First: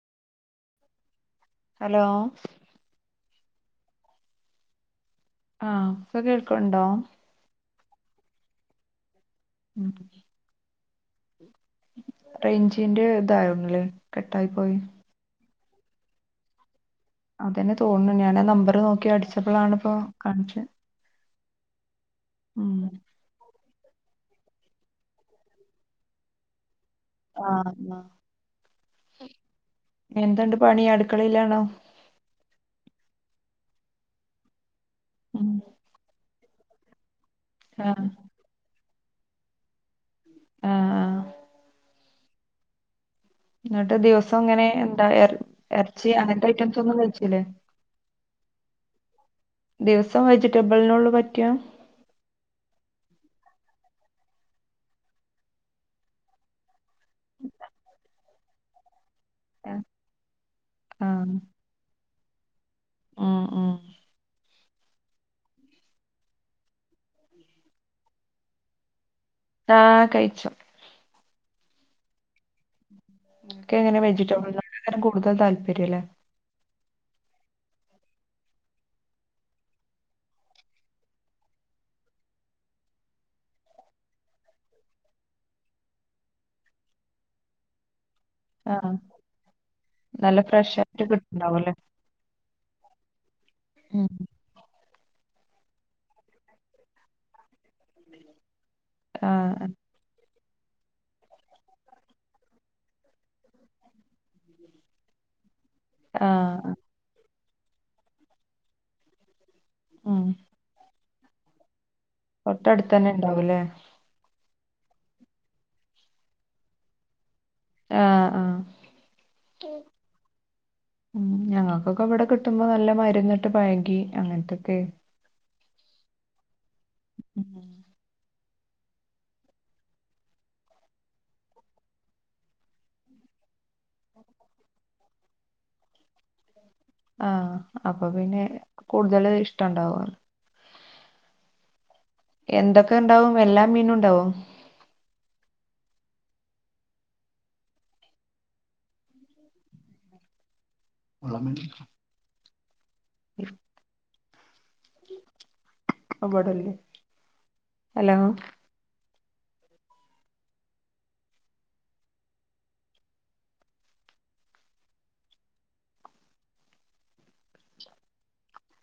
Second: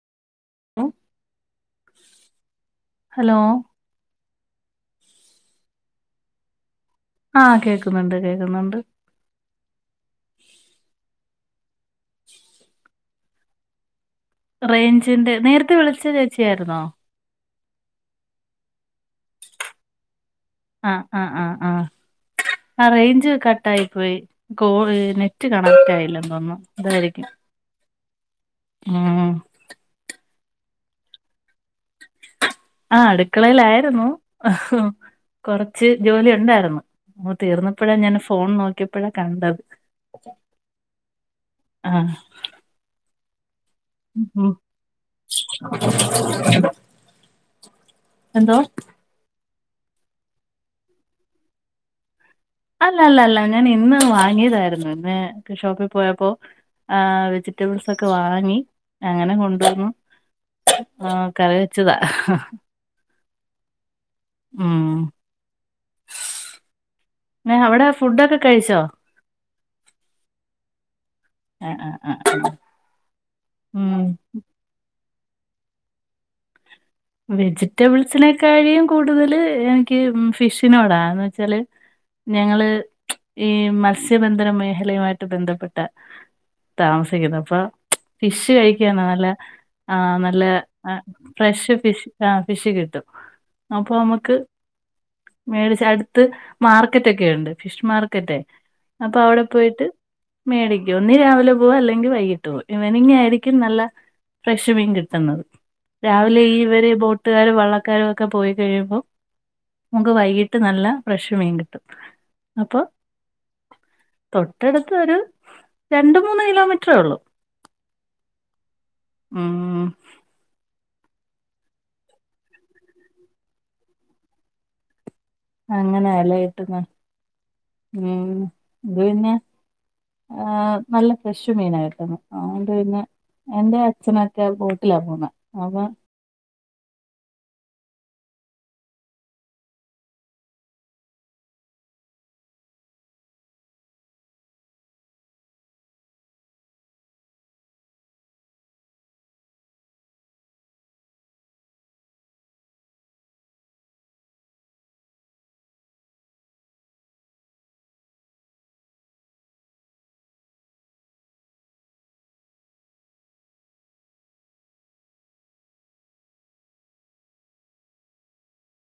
[unintelligible] Hello.. ലോ.. ആ ഇപ്പൊ കേൾക്കുണ്ടോ.. ആ കേക്കുന്നുണ്ട് കേക്കുന്നുണ്ട്... ഉം റേഞ്ചിന്റെ ഇതായിന്നൊല്ലേ... റേഞ്ചിന്റെ നേരത്തെ വിളിച്ച ചേച്ചിയാരുന്നോ... അതന്നെ തോന്നു ഞാന് നമ്പർ നോക്കി അടിച്ചപ്പോളാണ് ഇപ്പോ കാണിചെ.. ആ ആ ആ ആ ആ റേഞ്ച് ക. [inaudible] കട്ടായി പോയി കോ നെറ്റ് കണക്ട് ആയില്ലെന്തോന്നു... ആ ഉം ഉം എന്തുണ്ട് പണി അടുക്കളയിലാണോ... ആ അടുക്കളേലായിരുന്നു ഹ് ഉം കൊറച്ച് ജോലി ഒണ്ടാരുന്നു... ഓ തീർന്നപ്പോഴാ ആഹ് ഞാൻ ഫോൺ നോക്കിയപ്പോഴാ കണ്ടത്... ആ ആ ആ.. എന്നിട്ട് ദിവസം ഉം. ഇങ്ങനെ എന്താ എർ എറച്ചി അങ്ങനത്തെ ഐറ്റംസ് ഒന്നും കച്ചില്ലേ.. എന്തോ.. ദിവസം വെജിറ്റബിൾനോള്ള് പറ്റാ... അല്ല അല്ല അല്ല ഞാൻ ഇന്ന് വാങ്ങിയതാരുന്നു ഇന്ന് ഷോപ്പിൽ പോയപ്പോ... ആ വെജിറ്റബിൾസ് ഒക്കെ വാങ്ങി.. അങ്ങനെ കൊണ്ടുവന്നു ആ ആഹ് കറി വച്ചതാ... ഉം ഉം ഉം അവിടെ ഫുഡൊക്കെ കഴിച്ചോ... ആ കഴിച്ചു... ആ ആ ആ ആ... ക്കെ ഇങ്ങനെ വെജിറ്റബിൾന്നോട് യ് രിക്കും കൂടുതൽ താല്പര്യംല്ലേ.. വെജിറ്റബിൾസിനക്കാഴിയും കൂടുതല് എനിക്ക് ഫിഷിനോടാന്ന് വെച്ചാല്... ഞങ്ങള് ഈ മത്സ്യബന്ധന മേഖലയുമായിട്ട് ബന്ധപ്പെട്ട.. താമസിക്കുന്നത് അപ്പൊ.. ഫിഷ് ആഹ് കഴിക്കുകാണ് നല്ല ആ നല്ല ഫ്രഷ് ആയിട്ട് ഫ്രഷ്.. കിട്ടുണ്ടാവുല്ലേ ഫിഷ് ആ ഫിഷ് കിട്ടും അപ്പൊ ഉം നമുക്ക്... മേടിച്ച അടുത്ത് മാർക്കറ്റ് ഒക്കെയുണ്ട്.. ഫിഷ് മാർക്കറ്റേ അപ്പൊ അവിടെ ആഹ് പോയിട്ട്.. മേടിക്കും ഒന്ന് രാവിലെ പോവും അല്ലെങ്കിൽ വൈകിട്ട് പോവും ഈവനിംഗ് ആായിരിക്കും നല്ല.. ഫ്രഷ് മീൻ കിട്ടുന്നത്.. രാവിലെ ആഹ് ഈവരെ ബോട്ടുകാരും വള്ളക്കാരും ഒക്കെ പോയി കഴിയുമ്പോം., നമുക്ക് വൈകിട്ട് നല്ല ഫ്രഷ് മീൻ കിട്ടും.. അപ്പൊ തൊട്ടടുത്ത് തന്നെ ഇണ്ടാവൂല്ലെ.. തൊട്ടടുത്ത് ഒരു രണ്ട് മൂന്ന് കിലോമീറ്ററേ ഉള്ളൂ. ആ ആ.. ഉം.. ഉ ഞങ്ങൾക്കൊക്കെ ഇവിടെ കിട്ടുമ്പോ നല്ല മരുന്നിട്ട് പഴകി അങ്ങനത്തൊക്കെ.. അങ്ങനെയല്ല ട്ടുന്ന ഉം അത്പിന്ന ആ നല്ല ഫ്രഷ് മീനായിരുന്നു അതുകൊണ്ട്പിന്നെ എന്റെ അച്ഛനൊക്കെ ബോട്ടിലാ പോണ് അവ ആ അപ്പൊ പിന്നെ കൂടുതല് ഇഷ്ടണ്ടാവോലൊ എന്തൊക്കെ ണ്ടാവും എല്ലാ മീനും ണ്ടാവോ ഉള്ളമ ഉം അവടല്ലേ ഹലോ